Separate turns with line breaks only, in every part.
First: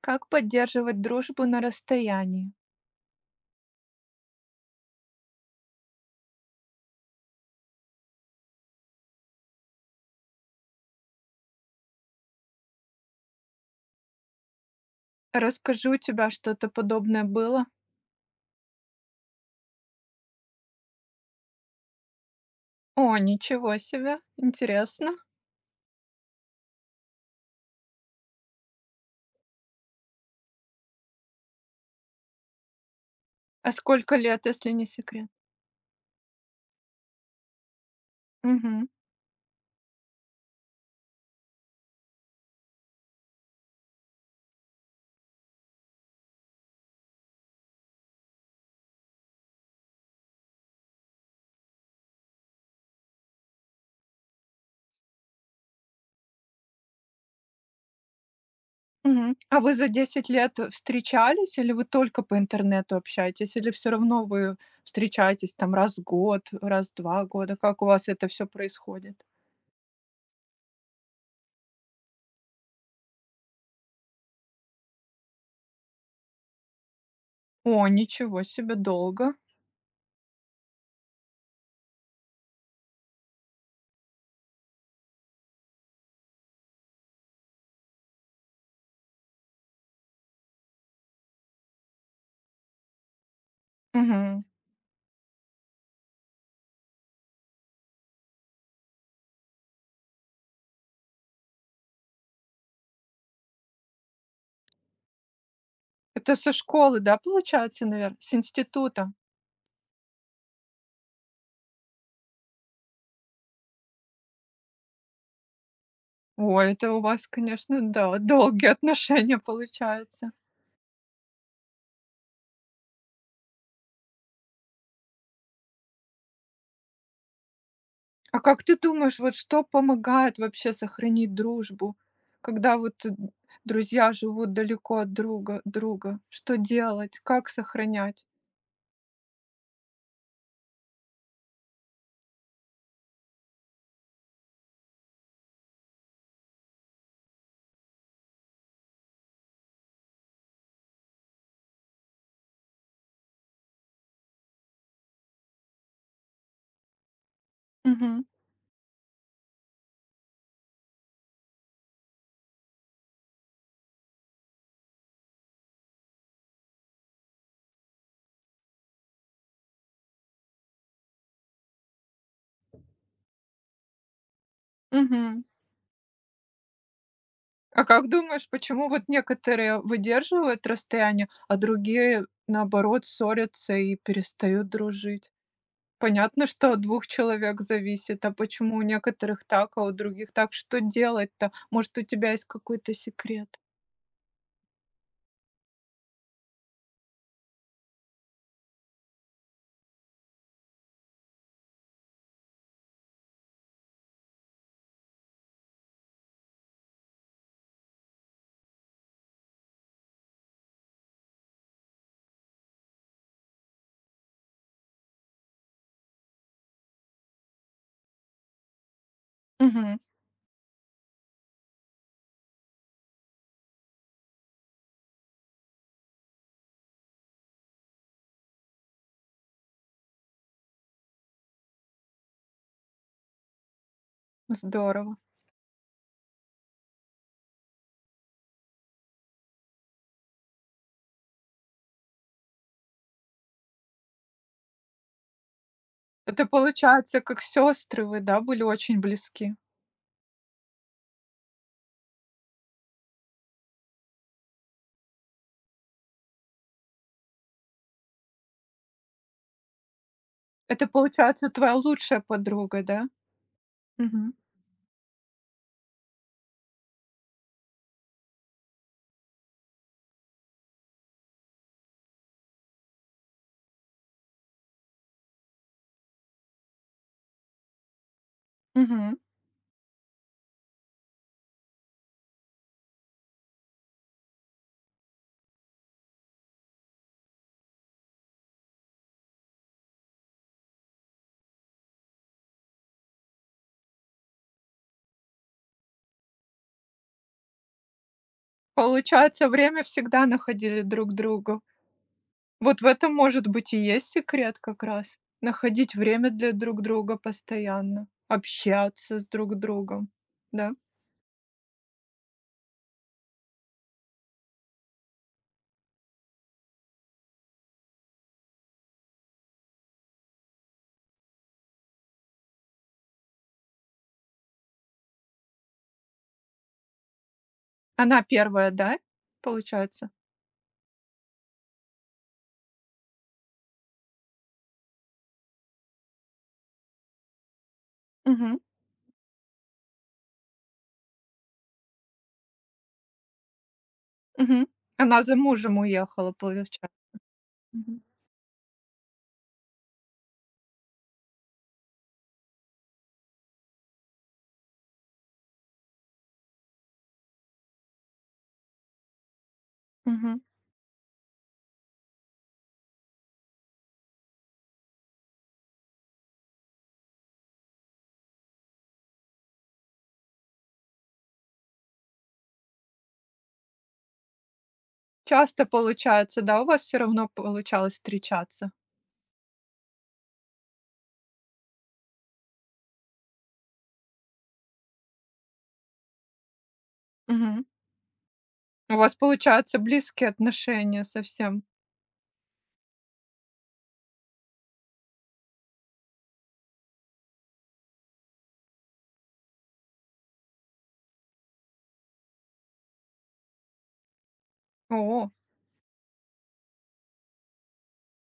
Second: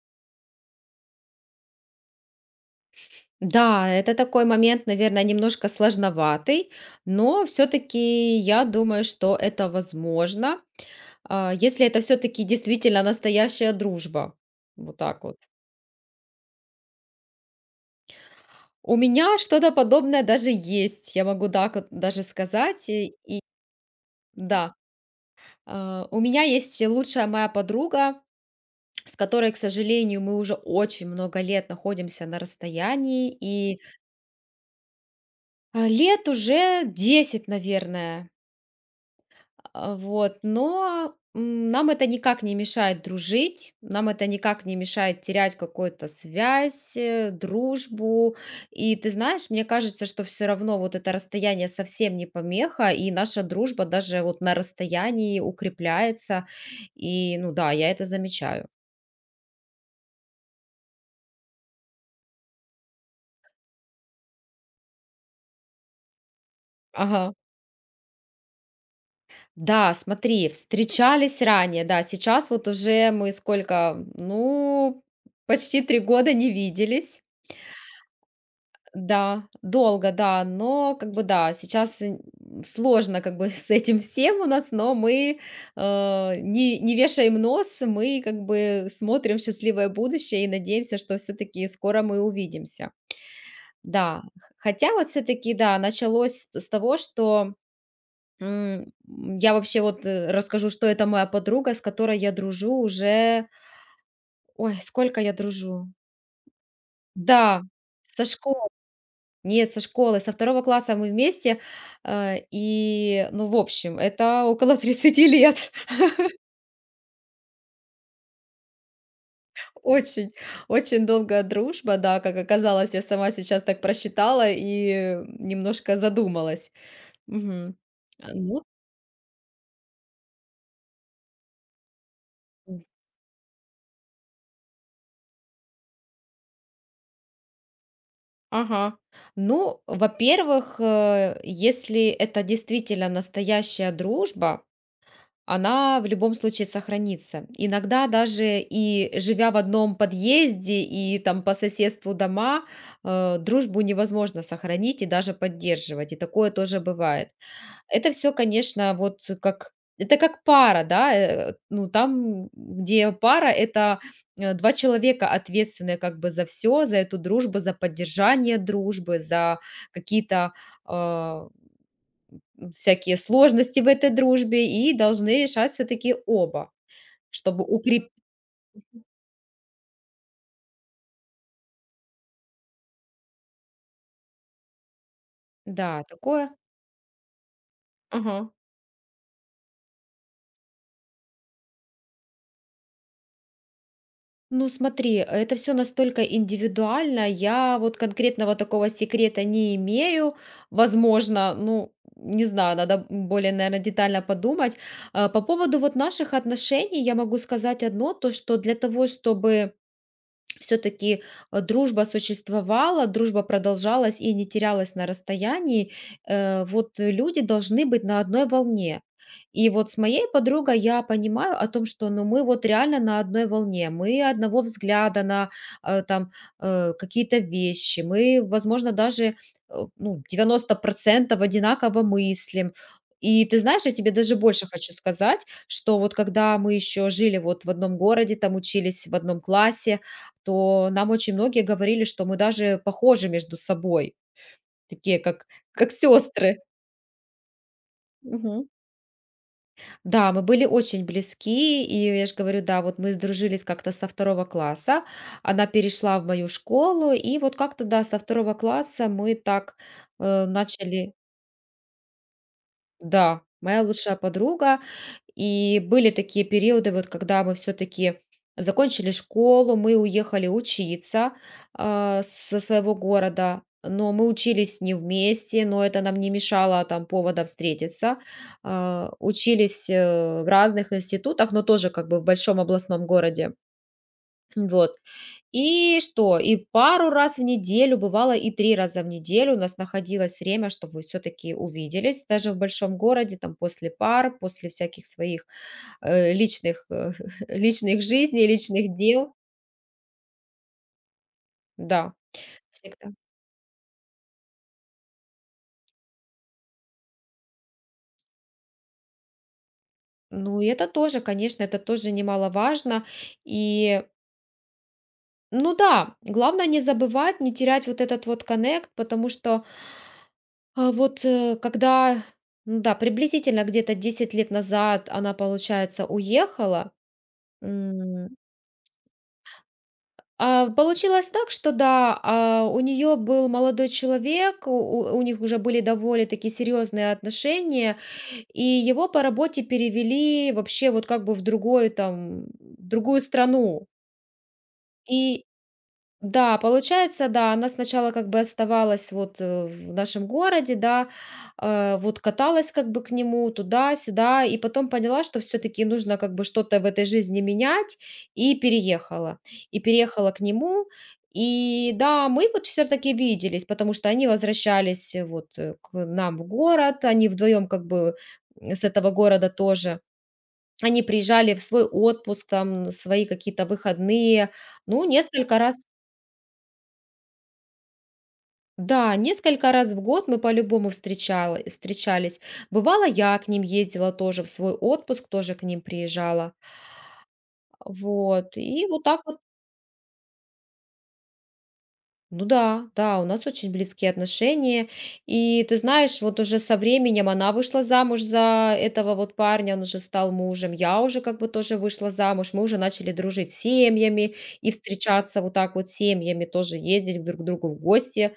Как поддерживать дружбу на расстоянии?
Да, это такой момент, наверное, немножко сложноватый, но все-таки я думаю, что это возможно, если это все-таки действительно настоящая дружба. Вот так вот.
Расскажи, у тебя что-то подобное было?
У меня что-то подобное даже есть, я могу так вот даже сказать. И,
О,
и
ничего себе,
да,
интересно.
у меня есть лучшая моя подруга, с которой, к сожалению, мы уже очень много лет находимся на расстоянии,
А
и
сколько лет, если не секрет?
лет уже 10, наверное.
Мгм,
Вот, но нам это никак не мешает дружить, нам это никак не мешает терять какую-то связь, дружбу. И ты знаешь, мне кажется, что все равно вот это расстояние совсем не помеха, и наша дружба даже вот на расстоянии укрепляется. И, ну да, я это замечаю.
мгм. А вы за 10 лет встречались или вы только по интернету общаетесь? Или все равно вы встречаетесь там раз в год, раз в два
Ага.
года? Как у вас это все происходит?
Да, смотри, встречались ранее, да, сейчас вот уже мы сколько, ну, почти 3 года не виделись.
О, ничего себе, долго.
Да, долго, да, но как бы да, сейчас сложно как бы с этим всем у нас, но мы не вешаем нос, мы как бы смотрим в счастливое будущее и надеемся, что все-таки скоро мы увидимся. Да,
Мгм.
хотя вот все-таки, да, началось с того, что м, я вообще вот расскажу, что это моя подруга, с которой я дружу уже, ой, сколько я дружу.
Это со школы, да,
Да,
получается, наверное,
со
с
школы.
института?
Нет, со школы, со второго класса мы вместе. И, ну, в общем, это около 30 лет.
Ой, это у вас, конечно, да, долгие отношения получаются.
Очень, очень долгая дружба, да, как оказалось, я сама сейчас так просчитала и немножко задумалась. Мгм.
А
Ну
как ты думаешь, вот что помогает вообще сохранить дружбу, когда
м,
вот друзья живут далеко от друга? Что делать? Как сохранять?
ага. Ну, во-первых, если это действительно настоящая дружба. Она в любом случае сохранится. Иногда даже и живя в одном подъезде и там по соседству дома, дружбу невозможно сохранить и даже поддерживать. И такое тоже бывает. Это
Мгм.
все, конечно, вот как это как пара, да, ну там, где пара, это два человека ответственные как бы за все, за эту дружбу, за поддержание дружбы, за какие-то э, всякие сложности в этой дружбе и должны
Мгм.
решать все-таки оба, чтобы
А как
укрепить.
думаешь, почему вот некоторые выдерживают расстояние, а другие, наоборот, ссорятся и перестают дружить?
Да,
Понятно,
такое.
что от 2 человек зависит. А
Ага.
почему у некоторых так, а у других так? Что делать-то? Может, у тебя есть какой-то секрет?
Ну, смотри, это все настолько индивидуально. Я вот конкретного такого секрета не имею. Возможно, ну, не знаю, надо более, наверное, детально подумать. По поводу вот наших отношений я могу сказать одно, то, что для того, чтобы все-таки дружба существовала, дружба продолжалась и не терялась на расстоянии, вот люди должны быть на одной волне. И вот с
Мгм.
моей подругой я понимаю о том, что ну, мы вот реально на одной волне, мы одного взгляда на там, какие-то вещи, мы, возможно, даже ну, 90% одинаково мыслим. И ты знаешь, я тебе даже больше хочу
Здорово.
сказать, что вот когда мы еще жили вот в одном городе, там учились в одном классе, то нам очень многие говорили, что мы даже похожи между собой, такие как
Это
сестры.
получается, как сестры вы, да, были
Мгм.
очень близки?
Да, мы были очень близки, и я ж говорю, да, вот мы сдружились как-то со второго класса. Она перешла в мою школу, и вот как-то, да, со второго класса мы так,
Это,
начали.
получается, твоя лучшая подруга, да?
Да, моя лучшая
Мгм.
подруга. И были такие периоды, вот когда мы все-таки закончили школу, мы уехали учиться со своего города, но мы учились не вместе, но это нам не мешало там повода встретиться.
Мгм.
Учились в разных институтах, но тоже как бы в большом областном городе. Вот. И что? И пару раз в неделю, бывало и 3 раза в неделю у нас находилось время, чтобы все таки увиделись. Даже в большом городе, там, после пар, после всяких своих, личных, личных жизней, личных дел.
Получается, время всегда находили друг другу.
Да,
Вот в
всегда.
этом, может быть, и есть секрет как раз. Находить время для друг друга постоянно, общаться с друг другом,
Ну, и
да?
это тоже, конечно, это тоже немаловажно. И, ну да, главное не забывать, не терять вот этот вот коннект, потому что. А вот, когда, ну да, приблизительно где-то 10 лет назад она, получается, уехала.
Она
М,
первая, да, получается?
а получилось так, что да, у нее был молодой человек, у них уже были довольно-таки серьезные отношения,
Мгм,
и его по работе перевели вообще вот как бы в другую там, в другую страну.
мгм. Она за
И
мужем уехала,
да,
получается.
получается, да, она
Мгм.
сначала как бы оставалась вот в нашем городе, да, вот каталась как бы к нему туда-сюда, и потом поняла, что все-таки нужно как бы что-то в этой жизни менять, и переехала. И переехала
Мгм.
к нему, и да, мы вот все-таки виделись, потому что они возвращались вот к нам в город, они вдвоем как бы с этого города тоже. Они приезжали в свой отпуск, там, свои какие-то выходные, ну, несколько
Часто
раз.
получается, да, у вас все равно получалось встречаться?
Да, несколько раз в год мы по-любому встречались. Бывало, я к ним ездила тоже в свой отпуск, тоже к ним приезжала.
Мгм.
Вот, и
У
вот
вас,
так вот.
получается, близкие отношения совсем.
Ну да, да, у нас очень близкие отношения. И ты знаешь, вот уже со временем она вышла замуж за этого вот парня, он уже стал мужем. Я уже как бы тоже вышла замуж. Мы уже начали дружить семьями и
О,
встречаться вот так вот семьями, тоже ездить друг к другу в гости.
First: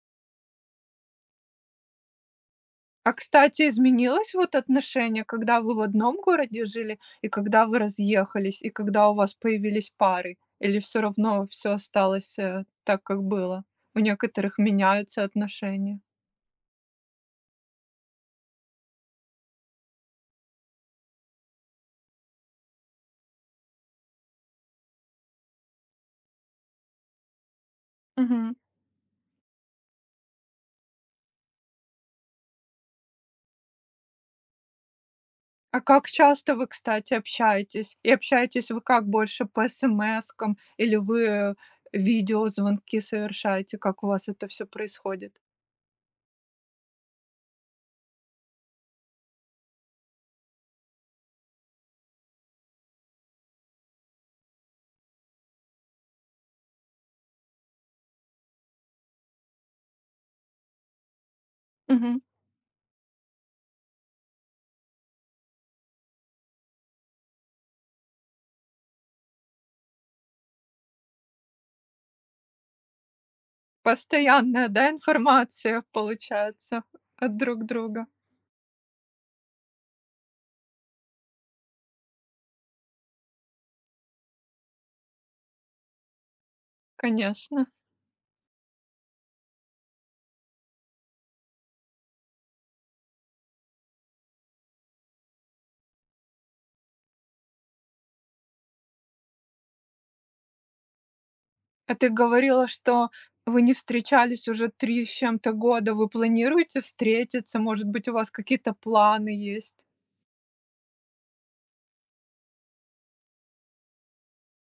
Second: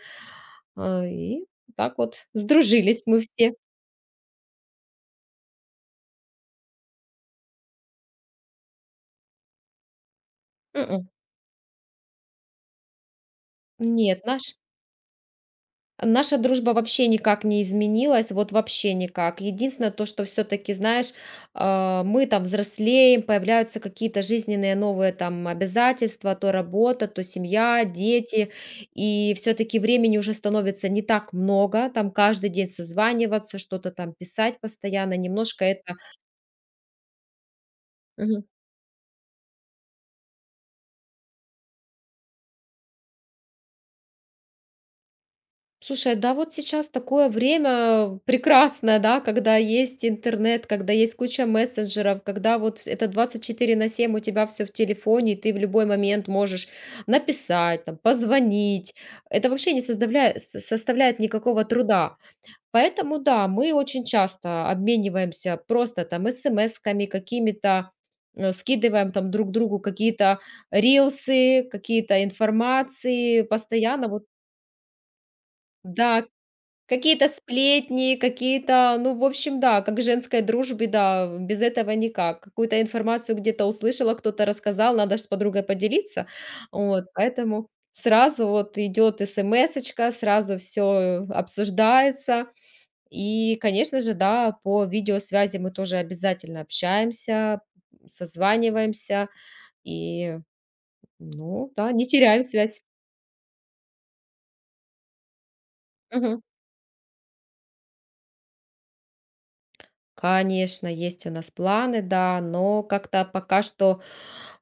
И так вот сдружились мы все.
кстати, изменилось вот отношение, когда вы в одном городе жили и когда вы разъехались, и когда у вас появились пары? Или все
М-м.
равно все осталось, так, как было? У
Нет,
некоторых меняются отношения.
наша дружба вообще никак не изменилась, вот вообще никак. Единственное то, что все таки знаешь, мы там взрослеем, появляются какие-то жизненные новые там обязательства, то работа, то семья, дети.
Мгм.
И все таки времени уже становится не так много, там каждый день созваниваться, что-то там писать постоянно, немножко
А
это.
как часто вы, кстати, общаетесь? И общаетесь вы как, больше по смскам или вы видеозвонки совершаете? Как у вас это все происходит?
Слушай, да, вот сейчас такое время прекрасное, да, когда есть интернет, когда есть куча мессенджеров, когда вот это 24/7 у тебя все в телефоне, и ты в любой момент можешь написать, там, позвонить. Это вообще не составляет никакого труда.
Мгм.
Поэтому, да, мы очень часто обмениваемся просто там смс-ками, какими-то скидываем там друг другу какие-то рилсы, какие-то информации, постоянно вот,
Постоянная, да, информация
да.
получается
Какие-то
от друг друга?
сплетни, какие-то, ну, в общем, да, как в женской дружбе, да, без этого никак. Какую-то информацию где-то услышала, кто-то рассказал, надо ж с подругой поделиться. Вот,
Конечно.
поэтому сразу вот идет смс-очка, сразу все обсуждается. И, конечно же, да, по видеосвязи мы тоже обязательно общаемся, созваниваемся и, ну, да,
А
не
ты
теряем
говорила,
связь.
что вы не встречались уже 3 с чем-то года. Вы
Мгм.
планируете встретиться? Может быть, у вас какие-то планы есть?
Конечно, есть у нас планы, да, но как-то пока что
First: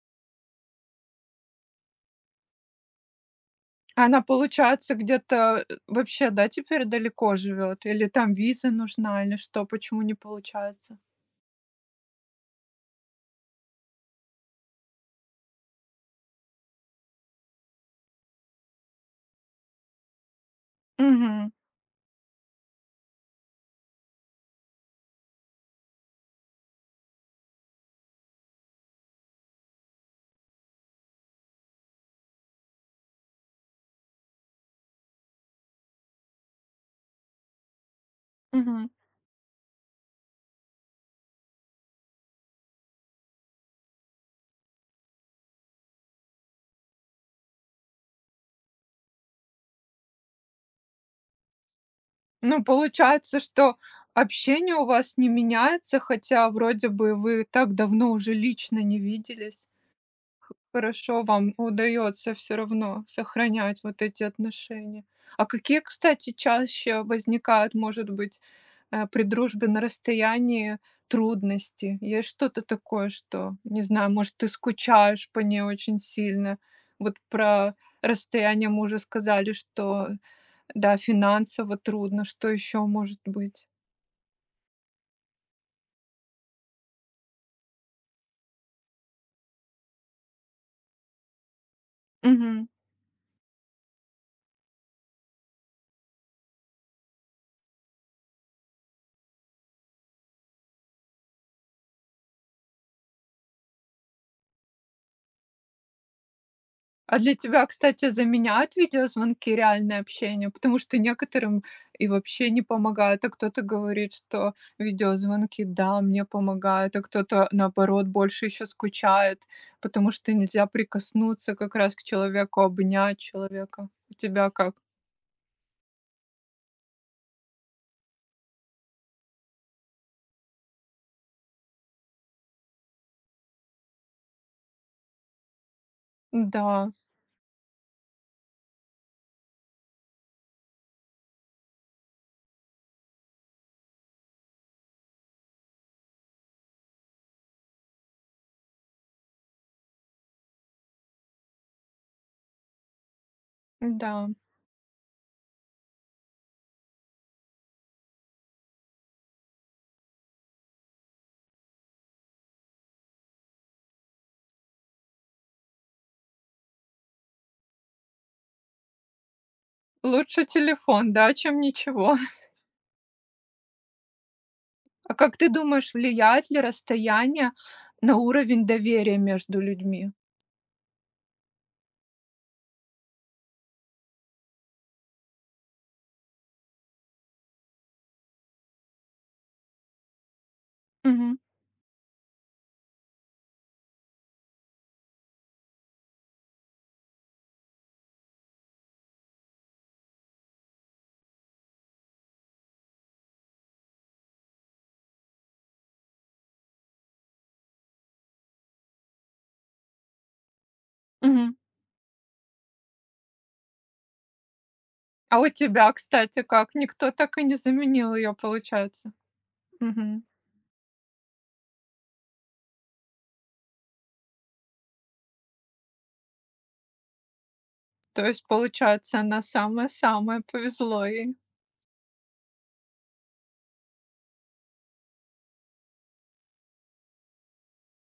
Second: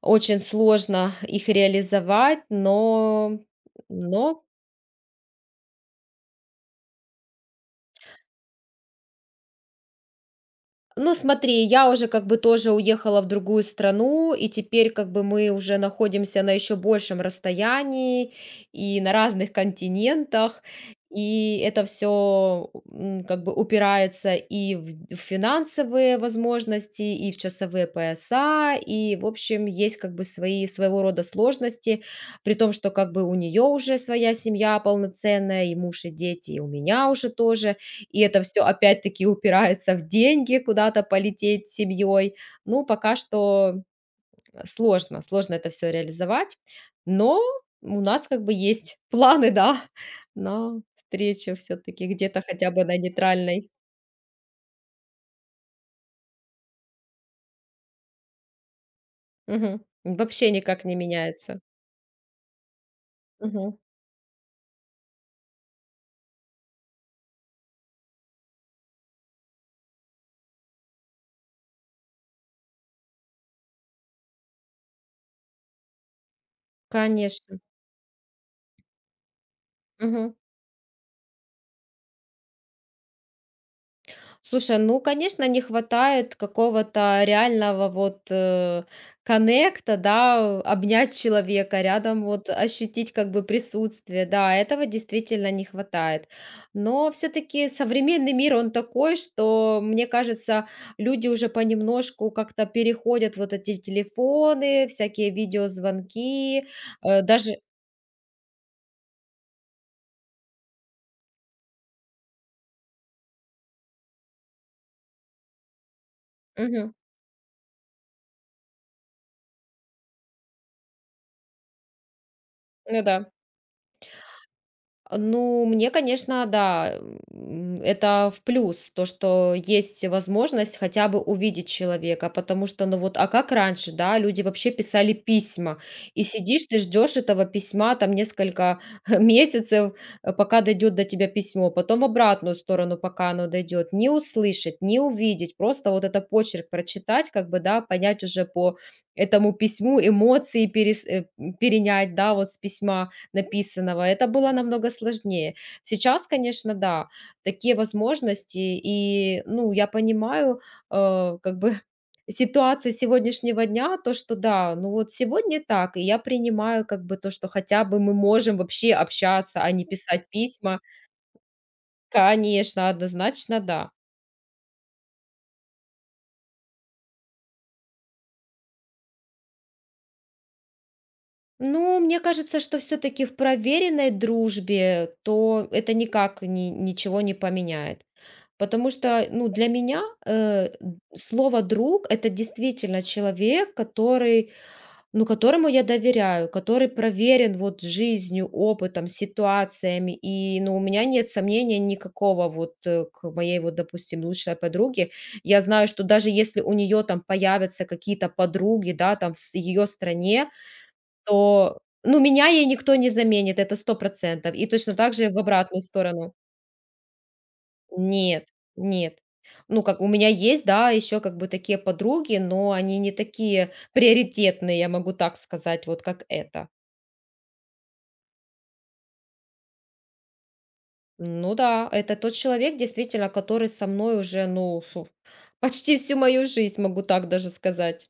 очень сложно их реализовать, но
Она,
но
получается, где-то, вообще, да, теперь далеко живет? Или там виза нужна, или что? Почему не получается?
Ну, смотри, я уже как бы тоже уехала в другую страну, и теперь как бы мы уже находимся на еще большем расстоянии и на разных континентах,
Мгм,
и это все как бы упирается и в финансовые возможности, и в часовые пояса, и, в общем, есть как бы свои своего рода сложности, при том, что как бы у нее уже своя семья полноценная, и муж, и дети, и у меня уже тоже, и это все
мгм.
опять-таки упирается в деньги, куда-то полететь с семьей. Ну, пока что, сложно это все реализовать, но у нас как бы есть планы, да, на встречу все таки где-то
Ну,
хотя бы на
получается,
нейтральной.
что общение у вас не меняется, хотя вроде бы вы так давно уже лично не виделись.
Мгм. Вообще никак не
Хорошо вам
меняется.
удается все равно
Мгм.
сохранять вот эти отношения. А какие, кстати, чаще возникают, может быть, при дружбе на расстоянии трудности? Есть что-то такое, что, не знаю, может, ты скучаешь по ней очень сильно? Вот
Конечно.
про расстояние мы уже сказали, что,
Мгм.
да, финансово трудно. Что еще может быть?
Слушай, ну, конечно, не хватает какого-то реального вот коннекта, да, обнять человека, рядом вот ощутить как бы присутствие, да, этого действительно не хватает. Но все-таки современный мир, он такой, что, мне кажется, люди уже понемножку как-то переходят вот эти телефоны, всякие видеозвонки,
А для
даже...
тебя, кстати, заменяют видеозвонки реальное общение? Потому что некоторым и вообще не помогает, а кто-то говорит, что видеозвонки, да, мне
Мгм.
помогают, а кто-то, наоборот, больше еще скучает, потому что нельзя прикоснуться как раз к человеку,
Ну
обнять
да.
человека. У тебя как?
Ну, мне, конечно, да, это в плюс, то, что есть возможность хотя бы увидеть человека, потому что, ну вот, а как раньше, да, люди вообще писали письма, и сидишь ты
Да,
ждешь этого письма там несколько месяцев, пока дойдет до тебя письмо, потом в обратную сторону, пока оно дойдет, не услышать, не увидеть, просто вот это почерк прочитать, как бы, да, понять уже по этому письму, эмоции перенять, да, вот с письма, написанного.
да.
Это было намного сложнее. Сейчас, конечно, да, такие возможности, и, ну, я понимаю, как бы ситуацию сегодняшнего дня, то, что да, ну вот сегодня так, и я принимаю как бы то, что хотя бы мы можем вообще общаться, а не писать
Лучше
письма.
телефон, да, чем ничего.
Конечно, однозначно да.
А как ты думаешь, влияет ли расстояние на уровень доверия между людьми?
Ну, мне кажется, что все-таки в проверенной дружбе, то это никак ничего не поменяет. Потому что, ну, для меня
Мгм,
слово друг это действительно человек, который, ну, которому я доверяю, который проверен вот жизнью, опытом, ситуациями. И, ну, у меня нет сомнения никакого вот к моей вот, допустим, лучшей подруге. Я знаю, что даже если у нее там появятся какие-то подруги, да, там в ее стране,
мгм.
то, ну, меня ей никто не заменит, это 100%. И точно так же в
А у
обратную
тебя,
сторону.
кстати, как? Никто так и не заменил ее,
Нет,
получается?
нет. Ну, как у
Мгм.
меня есть, да, еще как бы такие подруги, но они не такие приоритетные, я могу так сказать, вот как это.
То есть, получается, она самая-самая, повезло ей.
Ну да, это тот человек, действительно, который со мной уже, ну, фу, почти всю мою жизнь, могу так даже сказать.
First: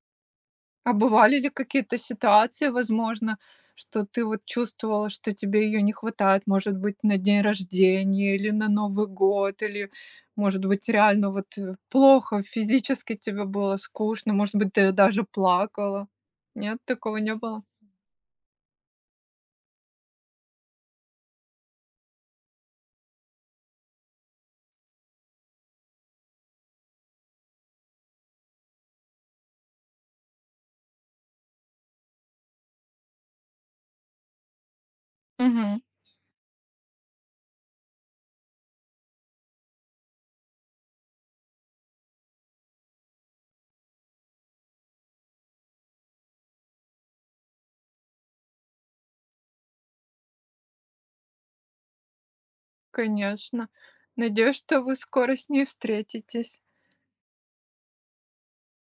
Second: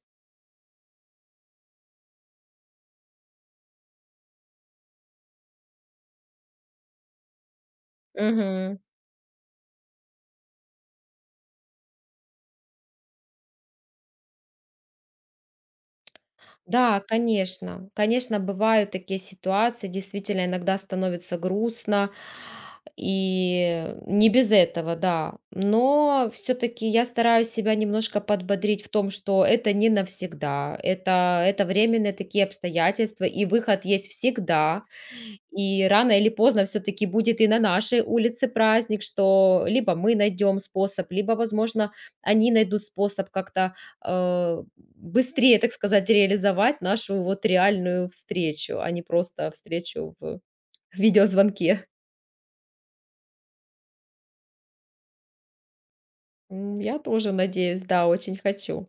А бывали ли какие-то ситуации, возможно, что ты вот чувствовала, что тебе ее не хватает, может быть, на день рождения или на
Мгм.
Новый год, или, может быть, реально вот, плохо физически тебе было, скучно, может быть, ты даже плакала? Нет,
Да,
такого не было?
конечно. Конечно, бывают такие ситуации. Действительно, иногда становится грустно. И не без этого, да. Но все-таки я стараюсь себя немножко подбодрить в том, что это не навсегда. Это временные такие обстоятельства, и выход есть всегда.
Мгм.
И рано или поздно все-таки будет и на нашей улице праздник, что либо мы найдем способ, либо, возможно, они найдут способ как-то э, быстрее, так сказать, реализовать нашу вот реальную встречу, а не просто встречу в видеозвонке.
Конечно. Надеюсь, что вы скоро с ней встретитесь.
Я тоже надеюсь, да, очень хочу.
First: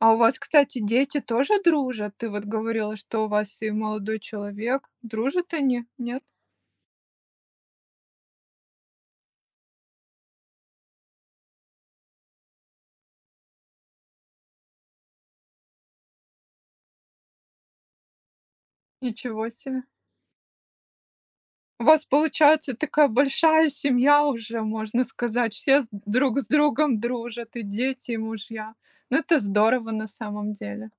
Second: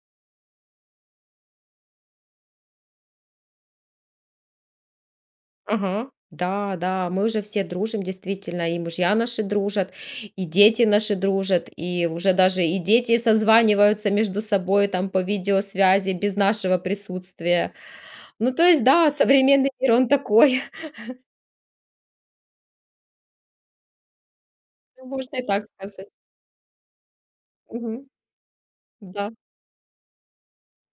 А у вас, кстати, дети тоже дружат? Ты вот говорила, что у вас и молодой человек. Дружат они?
Ага.
Нет?
Да, да, мы уже все дружим, действительно, и мужья наши дружат, и дети наши дружат, и уже даже и дети созваниваются между собой там по видеосвязи без нашего присутствия. Ну, то есть, да,
Ничего
современный
себе.
мир, он такой,
У вас получается такая большая семья уже, можно
можно и
сказать.
так
Все
сказать.
друг с другом дружат, и
Мгм.
дети, и мужья. Ну,
Да,
это здорово на самом деле.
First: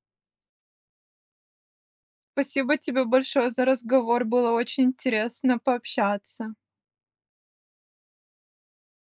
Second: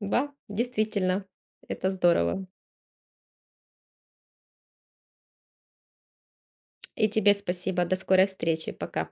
да, действительно, это здорово.
Спасибо тебе большое за разговор. Было очень интересно пообщаться.
И тебе спасибо, до скорой встречи, пока.